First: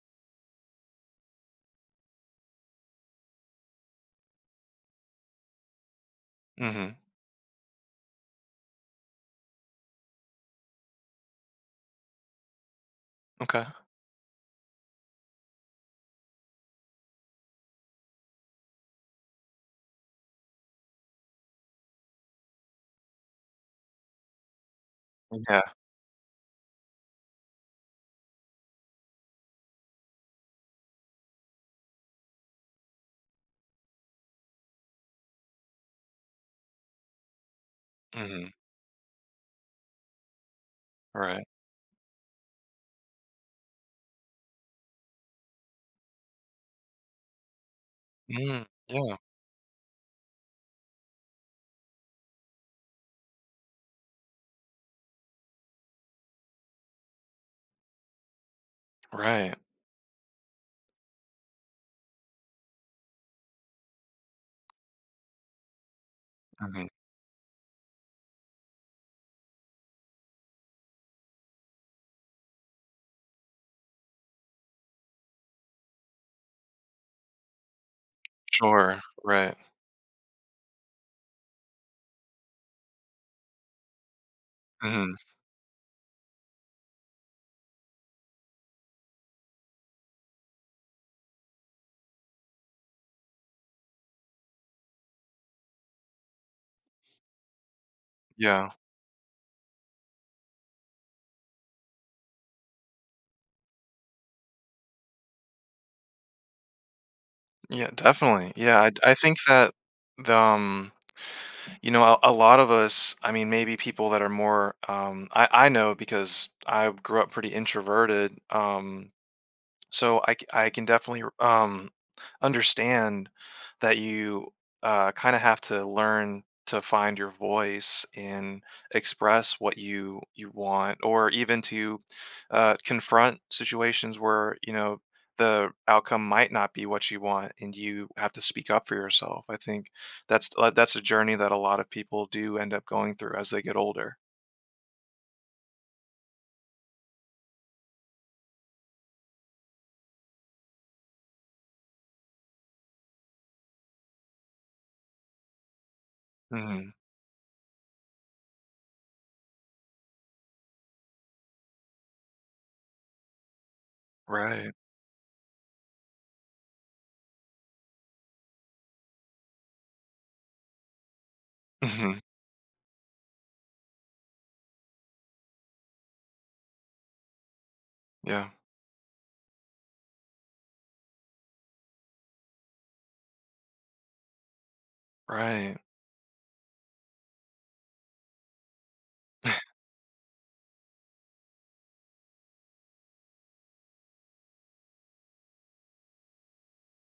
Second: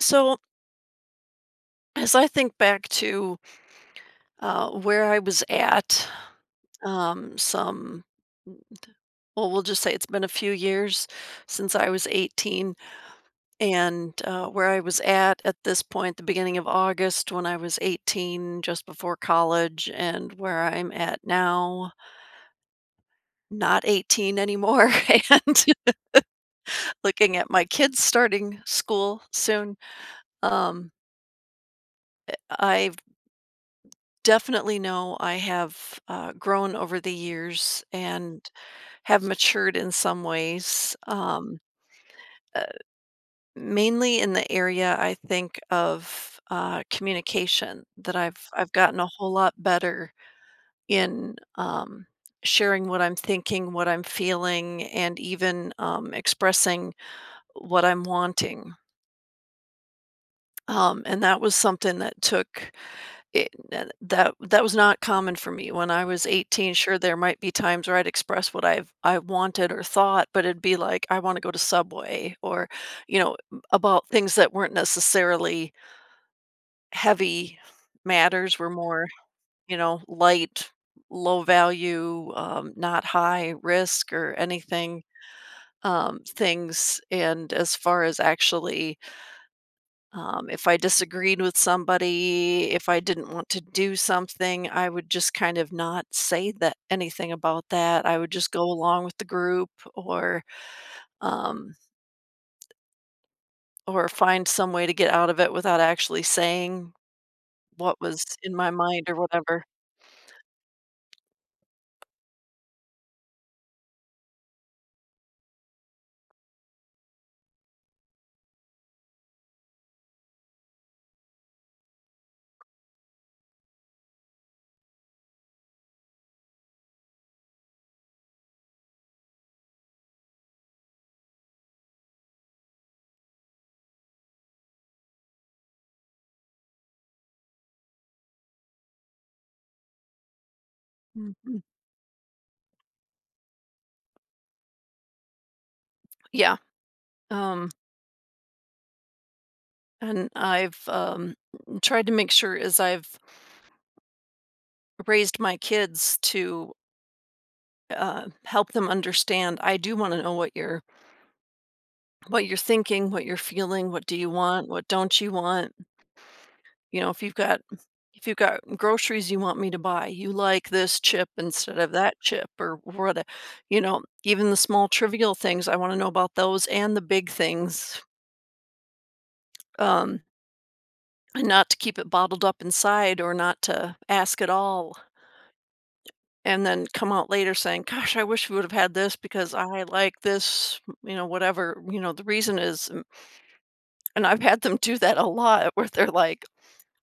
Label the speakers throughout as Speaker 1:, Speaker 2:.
Speaker 1: So, as I think back to where I was at,
Speaker 2: Mhm.
Speaker 1: um, some, mm, well, we'll just say it's been a few years since I was 18,
Speaker 2: Okay.
Speaker 1: and where I was at this point, the beginning of August when I was 18, just before college, and where I'm at now, not 18 anymore,
Speaker 2: Yeah.
Speaker 1: and looking at my kids starting school soon. Um, I've Definitely know I have, grown over the years and
Speaker 2: Mhm.
Speaker 1: have matured in some ways,
Speaker 2: Right.
Speaker 1: uh, mainly in the area, I think, of, communication that I've
Speaker 2: Mm.
Speaker 1: I've gotten a
Speaker 2: Yeah.
Speaker 1: whole lot better in, sharing what I'm thinking, what I'm feeling, and even, expressing what I'm wanting,
Speaker 2: Right.
Speaker 1: and that was something that took It that that that was not common for me when I was 18.
Speaker 2: Mhm.
Speaker 1: Sure, there might be times where I'd express what I wanted or thought, but it'd be like, "I wanna go to Subway," or, you know, m about things that weren't necessarily heavy matters, were
Speaker 2: Sure.
Speaker 1: more,
Speaker 2: Right.
Speaker 1: you know, light, low value, not high risk or anything,
Speaker 2: Mhm.
Speaker 1: things, and as far as actually if I disagreed with somebody, if I didn't want to do something, I would just kind of not say that anything about that. I would just go
Speaker 2: Yeah.
Speaker 1: along with the group or, um, or find some way to get out of it without actually saying
Speaker 2: Yeah,
Speaker 1: what was
Speaker 2: definitely.
Speaker 1: in my
Speaker 2: Yeah,
Speaker 1: mind
Speaker 2: I
Speaker 1: or
Speaker 2: think
Speaker 1: whatever.
Speaker 2: that the, um, a lot of us, I mean, maybe people that are more, I know because I grew up pretty introverted, so I can definitely understand that you kind of have to learn to find your voice and express what you want or even to confront situations where, the outcome might not be what you want and you have to speak up for yourself. I think that's a journey that a
Speaker 1: Mhm.
Speaker 2: lot of people do end up going through as they get older.
Speaker 1: Yeah. Um, and I've tried to make sure as I've raised my kids to,
Speaker 2: Mhm.
Speaker 1: help them understand, I do want to know what your what you're thinking, what you're feeling, what do you want,
Speaker 2: Right.
Speaker 1: what don't you want? You know, if you've got, if you've got groceries you want me to buy, you like this chip instead of that
Speaker 2: Mhm.
Speaker 1: chip or what, you know, even the small trivial things, I want to know about those and the big things.
Speaker 2: Yeah.
Speaker 1: Um and not to keep it bottled up inside or not to ask at all
Speaker 2: Right.
Speaker 1: and then come out later saying, "Gosh, I wish we would have had this because I like this, you know, whatever, you know, the reason is." And I've had them do that a lot where they're like,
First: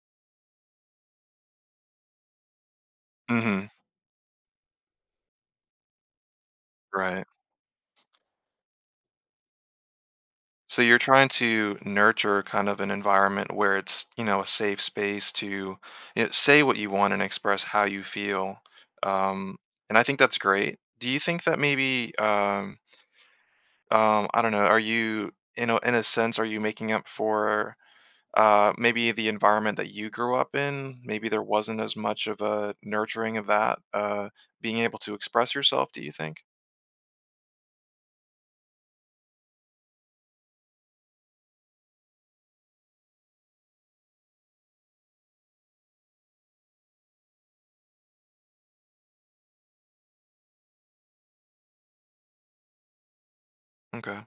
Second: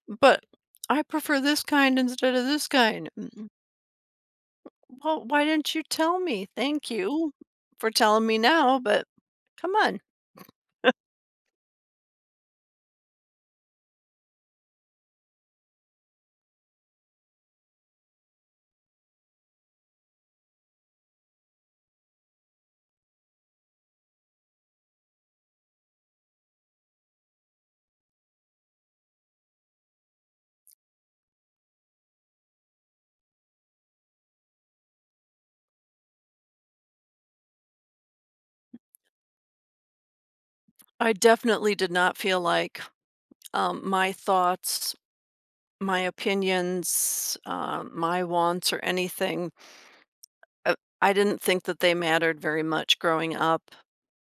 Speaker 1: "But I prefer this kind instead of this kind." Mm.
Speaker 2: Mhm.
Speaker 1: Well, why didn't you tell me? Thank
Speaker 2: Right.
Speaker 1: you for telling me now, but come on.
Speaker 2: So you're trying to nurture kind of an environment where it's, a safe space to say what you want and express how you feel. Um, and I think that's great. Do you think that maybe, I don't know, are you, in a sense, are you making up for maybe the environment that you grew up in? Maybe there wasn't as much of a nurturing of that, being able to express yourself, do you think?
Speaker 1: I definitely did not feel like, my thoughts, my opinions, my wants, or anything. uh, I didn't think that they mattered very much growing up.
Speaker 2: Okay.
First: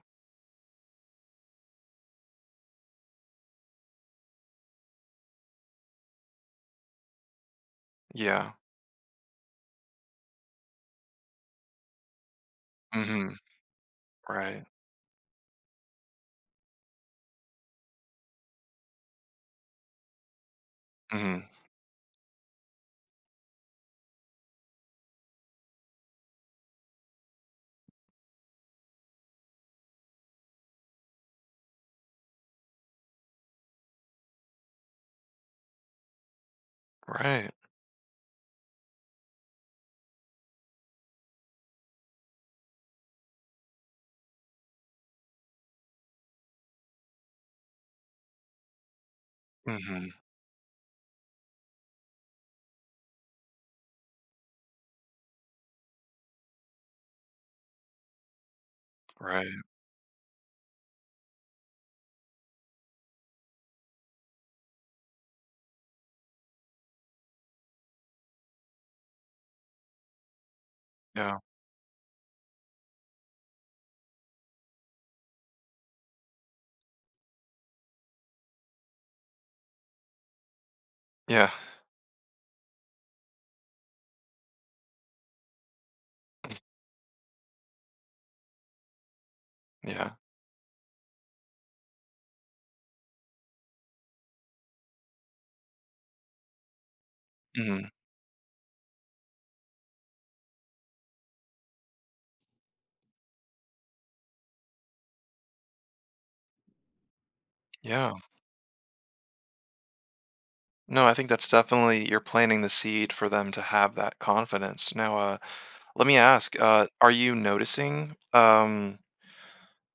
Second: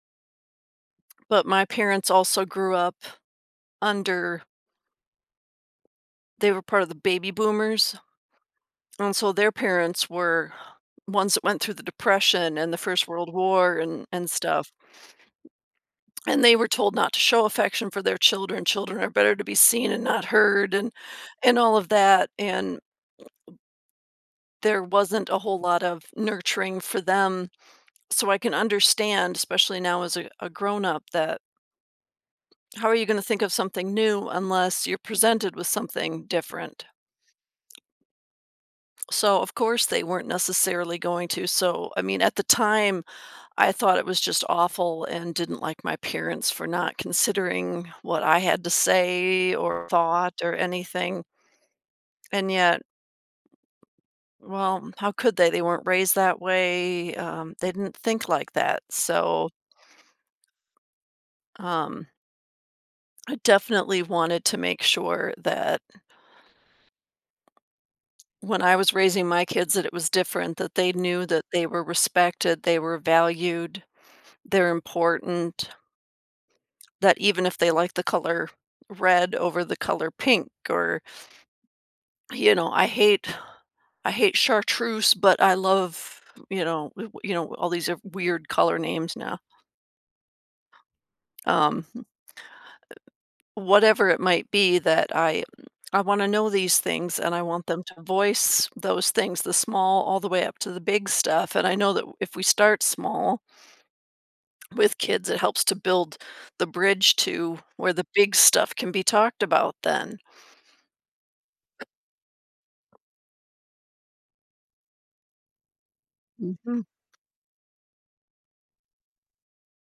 Speaker 1: But my parents also grew up under, they were part of the baby boomers.
Speaker 2: Yeah.
Speaker 1: And so their parents were ones that went through the Depression and the First
Speaker 2: Hmm.
Speaker 1: World War and
Speaker 2: Right.
Speaker 1: stuff, and they were told not to show affection for their children, children are better to be seen and not heard
Speaker 2: Hmm.
Speaker 1: and all of that, and there wasn't a whole lot of nurturing for them. So I can understand, especially now as a grown up, that how are you going to think of something new unless you're presented with something different?
Speaker 2: Right.
Speaker 1: So of course they weren't necessarily going to. So I mean at the time I thought it was just awful and didn't like my parents for not considering what I had to say or
Speaker 2: Hmm.
Speaker 1: thought or anything. And yet, well, how could they? They weren't raised that way. They didn't think like that. So,
Speaker 2: Right.
Speaker 1: um, I definitely wanted to make sure that when I was raising my kids, that it was different, that they knew
Speaker 2: Yeah,
Speaker 1: that they were respected, they were valued, they're important, that even if they like the color red over the color pink or,
Speaker 2: yeah,
Speaker 1: you know, I hate chartreuse, but I love, you know, w you know, all these are weird color names now.
Speaker 2: yeah,
Speaker 1: Um, Whatever it might be that I wanna know these things, and I want them
Speaker 2: mhm,
Speaker 1: to voice those things, the small all the way up to the big stuff, and I know that if we start small with kids, it helps to build the bridge to where the
Speaker 2: yeah.
Speaker 1: big stuff can be talked about then.
Speaker 2: No, I think that's definitely you're planting the seed for them to have that confidence. Now, let me ask,
Speaker 1: Mhm.
Speaker 2: are you noticing,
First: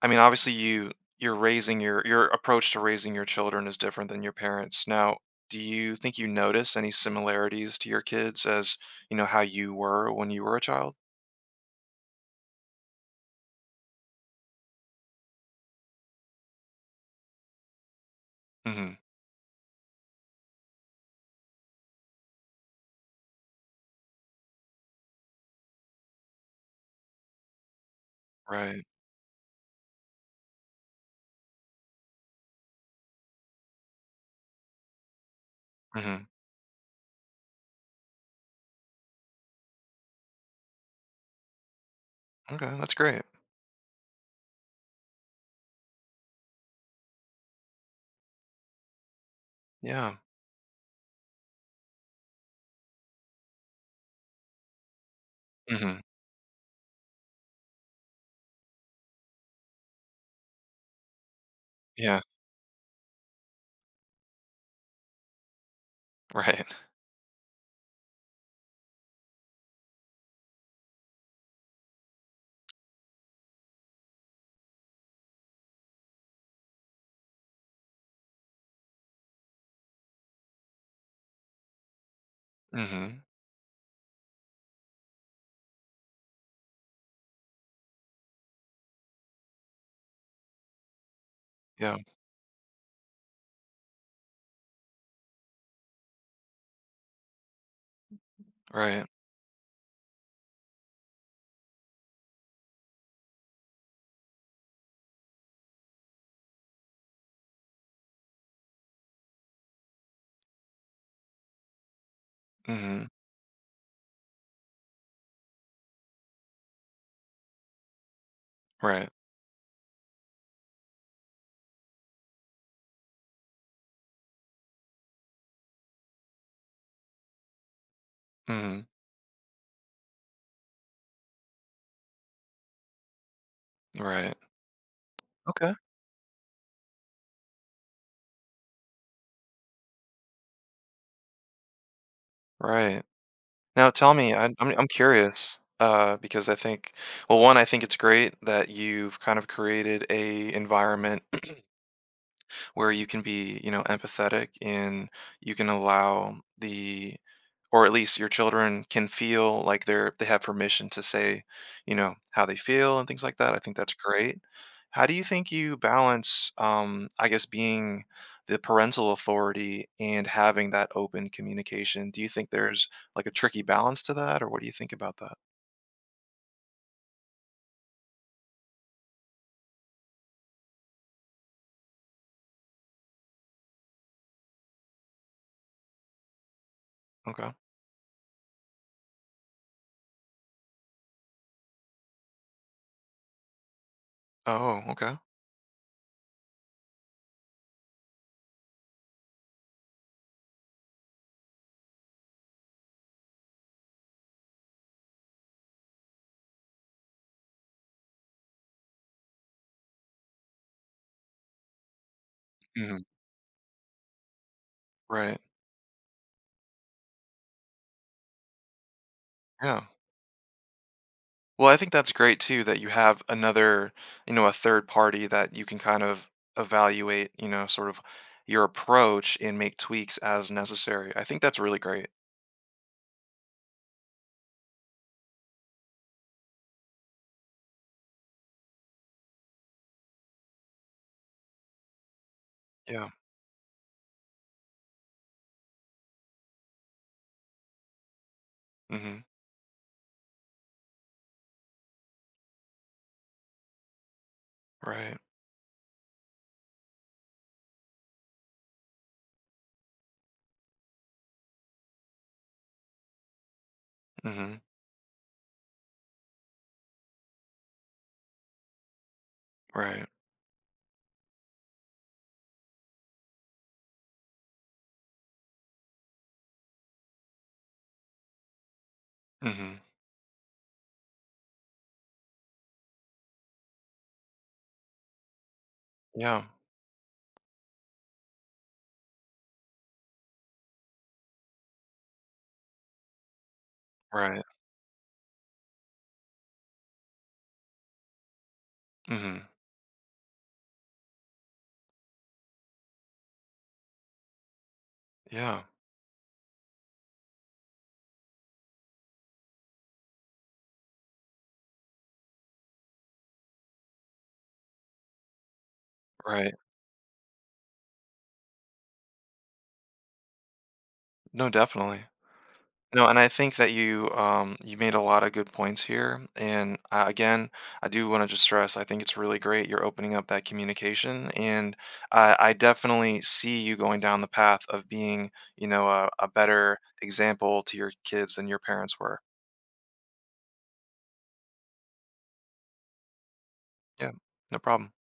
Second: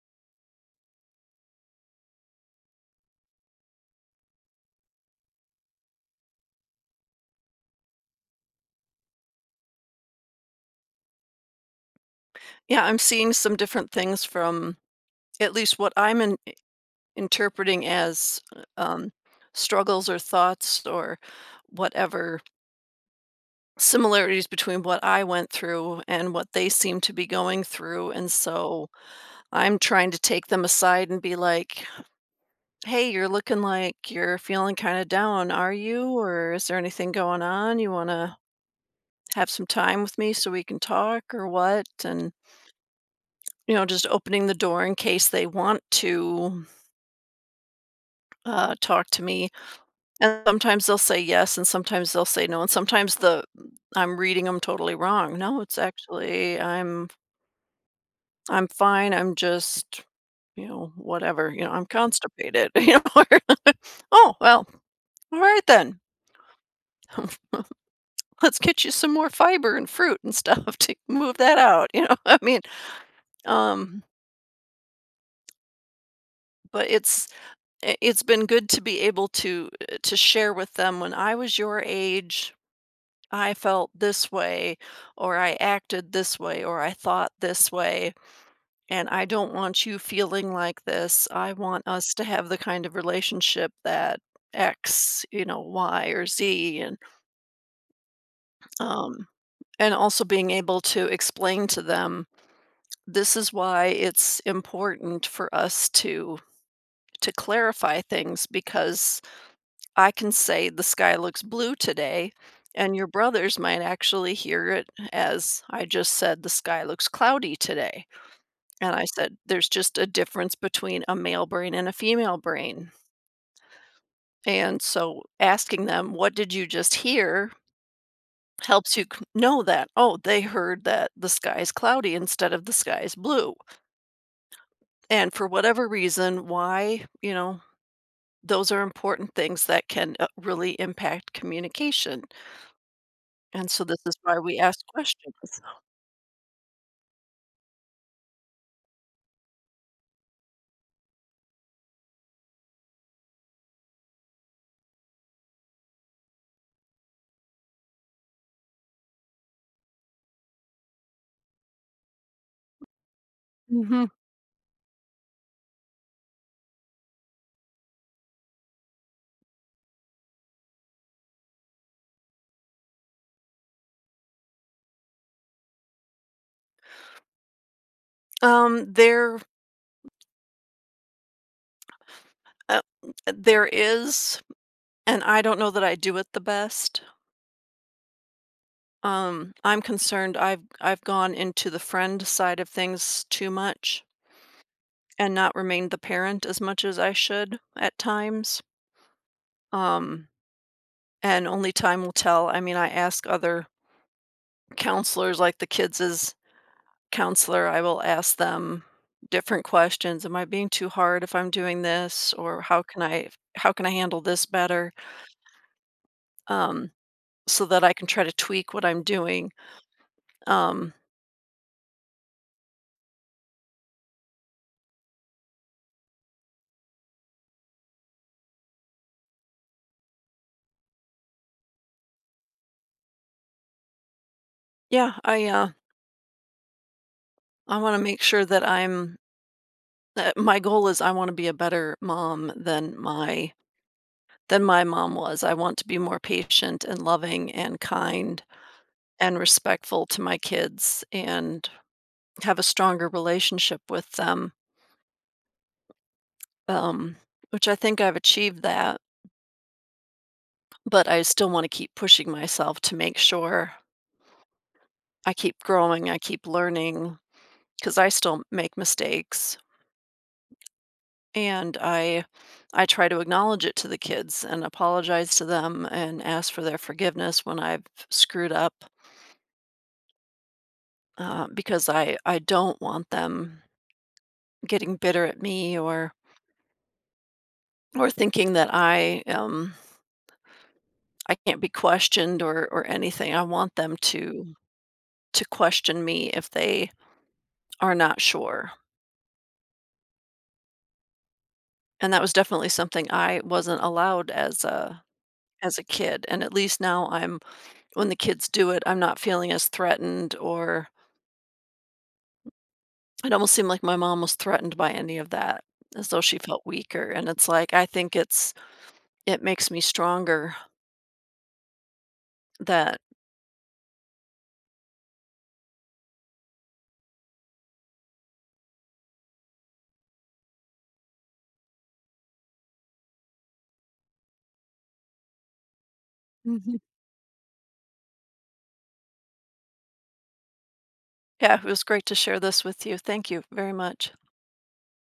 Speaker 2: I mean, obviously you're raising your approach to raising your children is different than your parents. Now, do you think you notice any similarities to your kids as, how you were when you were a child?
Speaker 1: Yeah, I'm seeing some different things from at least what I'm interpreting as
Speaker 2: Mhm.
Speaker 1: struggles or thoughts or whatever, similarities between what I went through and what they seem to be going through. And
Speaker 2: Right.
Speaker 1: so I'm trying to take them aside and be like, hey, you're looking like you're feeling kind of down. Are you?
Speaker 2: Mhm.
Speaker 1: Or is there anything going on? You want to have some time with me so we can talk or what? And,
Speaker 2: Okay, that's great.
Speaker 1: you know, just opening the door in case they want to, talk to me.
Speaker 2: Yeah.
Speaker 1: And sometimes they'll say yes, and sometimes they'll say no, and sometimes the I'm reading them totally wrong. No, it's
Speaker 2: Mhm.
Speaker 1: actually, I'm fine, I'm just, you know, whatever, you know, I'm
Speaker 2: Yeah.
Speaker 1: constipated, you know, or "Oh, well, all right then."
Speaker 2: Right.
Speaker 1: "Let's get you some more fiber and fruit and stuff to move that out," you know, I mean, um, but it's, I it's been good to be able to share with them, when I was your age
Speaker 2: Mhm.
Speaker 1: I felt this way, or I acted this way, or I thought this way, and I don't want you feeling like this. I want
Speaker 2: Yeah.
Speaker 1: us to have the kind of relationship that X, you know, Y or Z, and,
Speaker 2: Right.
Speaker 1: um, and also being able to explain to them this is why it's important for us to clarify things, because I can say the sky looks blue today, and
Speaker 2: Mhm.
Speaker 1: your brothers might actually hear it as I just said the sky looks cloudy today. And I
Speaker 2: Right.
Speaker 1: said there's just a difference between a male brain and a female brain. And so asking them, what did you just hear?
Speaker 2: Mhm.
Speaker 1: Helps you know that, oh, they heard that the sky is cloudy instead of the sky is blue.
Speaker 2: Right.
Speaker 1: And for
Speaker 2: Okay.
Speaker 1: whatever reason, why, you know, those are important things that can, really impact communication.
Speaker 2: Right.
Speaker 1: And so
Speaker 2: Now
Speaker 1: this is
Speaker 2: tell me,
Speaker 1: why
Speaker 2: I, I'm
Speaker 1: we ask
Speaker 2: I'm curious
Speaker 1: questions.
Speaker 2: because I think, well, one, I think it's great that you've kind of created a environment where you can be, empathetic and you can allow the or at least your children can feel like they have permission to say, how they feel and things like that. I think that's
Speaker 1: Mhm.
Speaker 2: great. How do you think you balance I guess being the parental authority and having that open communication? Do you think there's like a tricky balance to that or what do you think about that?
Speaker 1: Um, there uh, there is, and I don't know that I do it the best.
Speaker 2: Okay.
Speaker 1: I'm concerned I've gone into the friend side of things too much
Speaker 2: Oh, okay.
Speaker 1: and not remained the parent as much as I should at times. Um, and only time will tell. I mean, I ask other counselors like the kids' counselor, I will ask them different questions. Am I being too hard if I'm doing this, or
Speaker 2: Hmm.
Speaker 1: how can I handle this better?
Speaker 2: Right.
Speaker 1: Um, so that I can try to tweak what I'm doing.
Speaker 2: Yeah.
Speaker 1: Um,
Speaker 2: Well, I think that's great too that you have another, a third party that you can kind of evaluate, sort of your approach and make tweaks as necessary. I think that's really great.
Speaker 1: yeah, I want to make sure that I'm. That my goal is I want to be a better mom
Speaker 2: Yeah.
Speaker 1: than my mom was. I want to be more patient and loving and kind
Speaker 2: Mhm.
Speaker 1: and respectful to my kids and have a stronger relationship with them,
Speaker 2: Right.
Speaker 1: um, which I think I've achieved that, but I still want to keep pushing myself to make sure
Speaker 2: Mhm.
Speaker 1: I keep growing, I keep learning, because I still make mistakes
Speaker 2: Right.
Speaker 1: and I try to acknowledge it to the kids and apologize to them and ask for their forgiveness when I've screwed up,
Speaker 2: Mhm.
Speaker 1: because I don't want them getting bitter at me or
Speaker 2: Yeah.
Speaker 1: or thinking that I can't be questioned or anything. I want them
Speaker 2: Right.
Speaker 1: to question me if they are not sure,
Speaker 2: Mhm.
Speaker 1: and that was definitely something I wasn't allowed
Speaker 2: Yeah.
Speaker 1: as a kid, and at least now I'm when the kids do it, I'm not feeling as threatened, or it almost seemed like my mom was threatened by any of that, as though she
Speaker 2: Right.
Speaker 1: felt weaker, and it's like, I think it's, it makes me stronger
Speaker 2: No, definitely.
Speaker 1: that.
Speaker 2: No, and I think that you made a lot of good points here. And again, I do want to just stress, I think it's really great you're opening up that communication, and I definitely see you going down the path of being, a
Speaker 1: Mhm.
Speaker 2: better example to your kids than your parents were.
Speaker 1: Yeah, it was great to share this with you. Thank you very much.
Speaker 2: Yeah, no problem.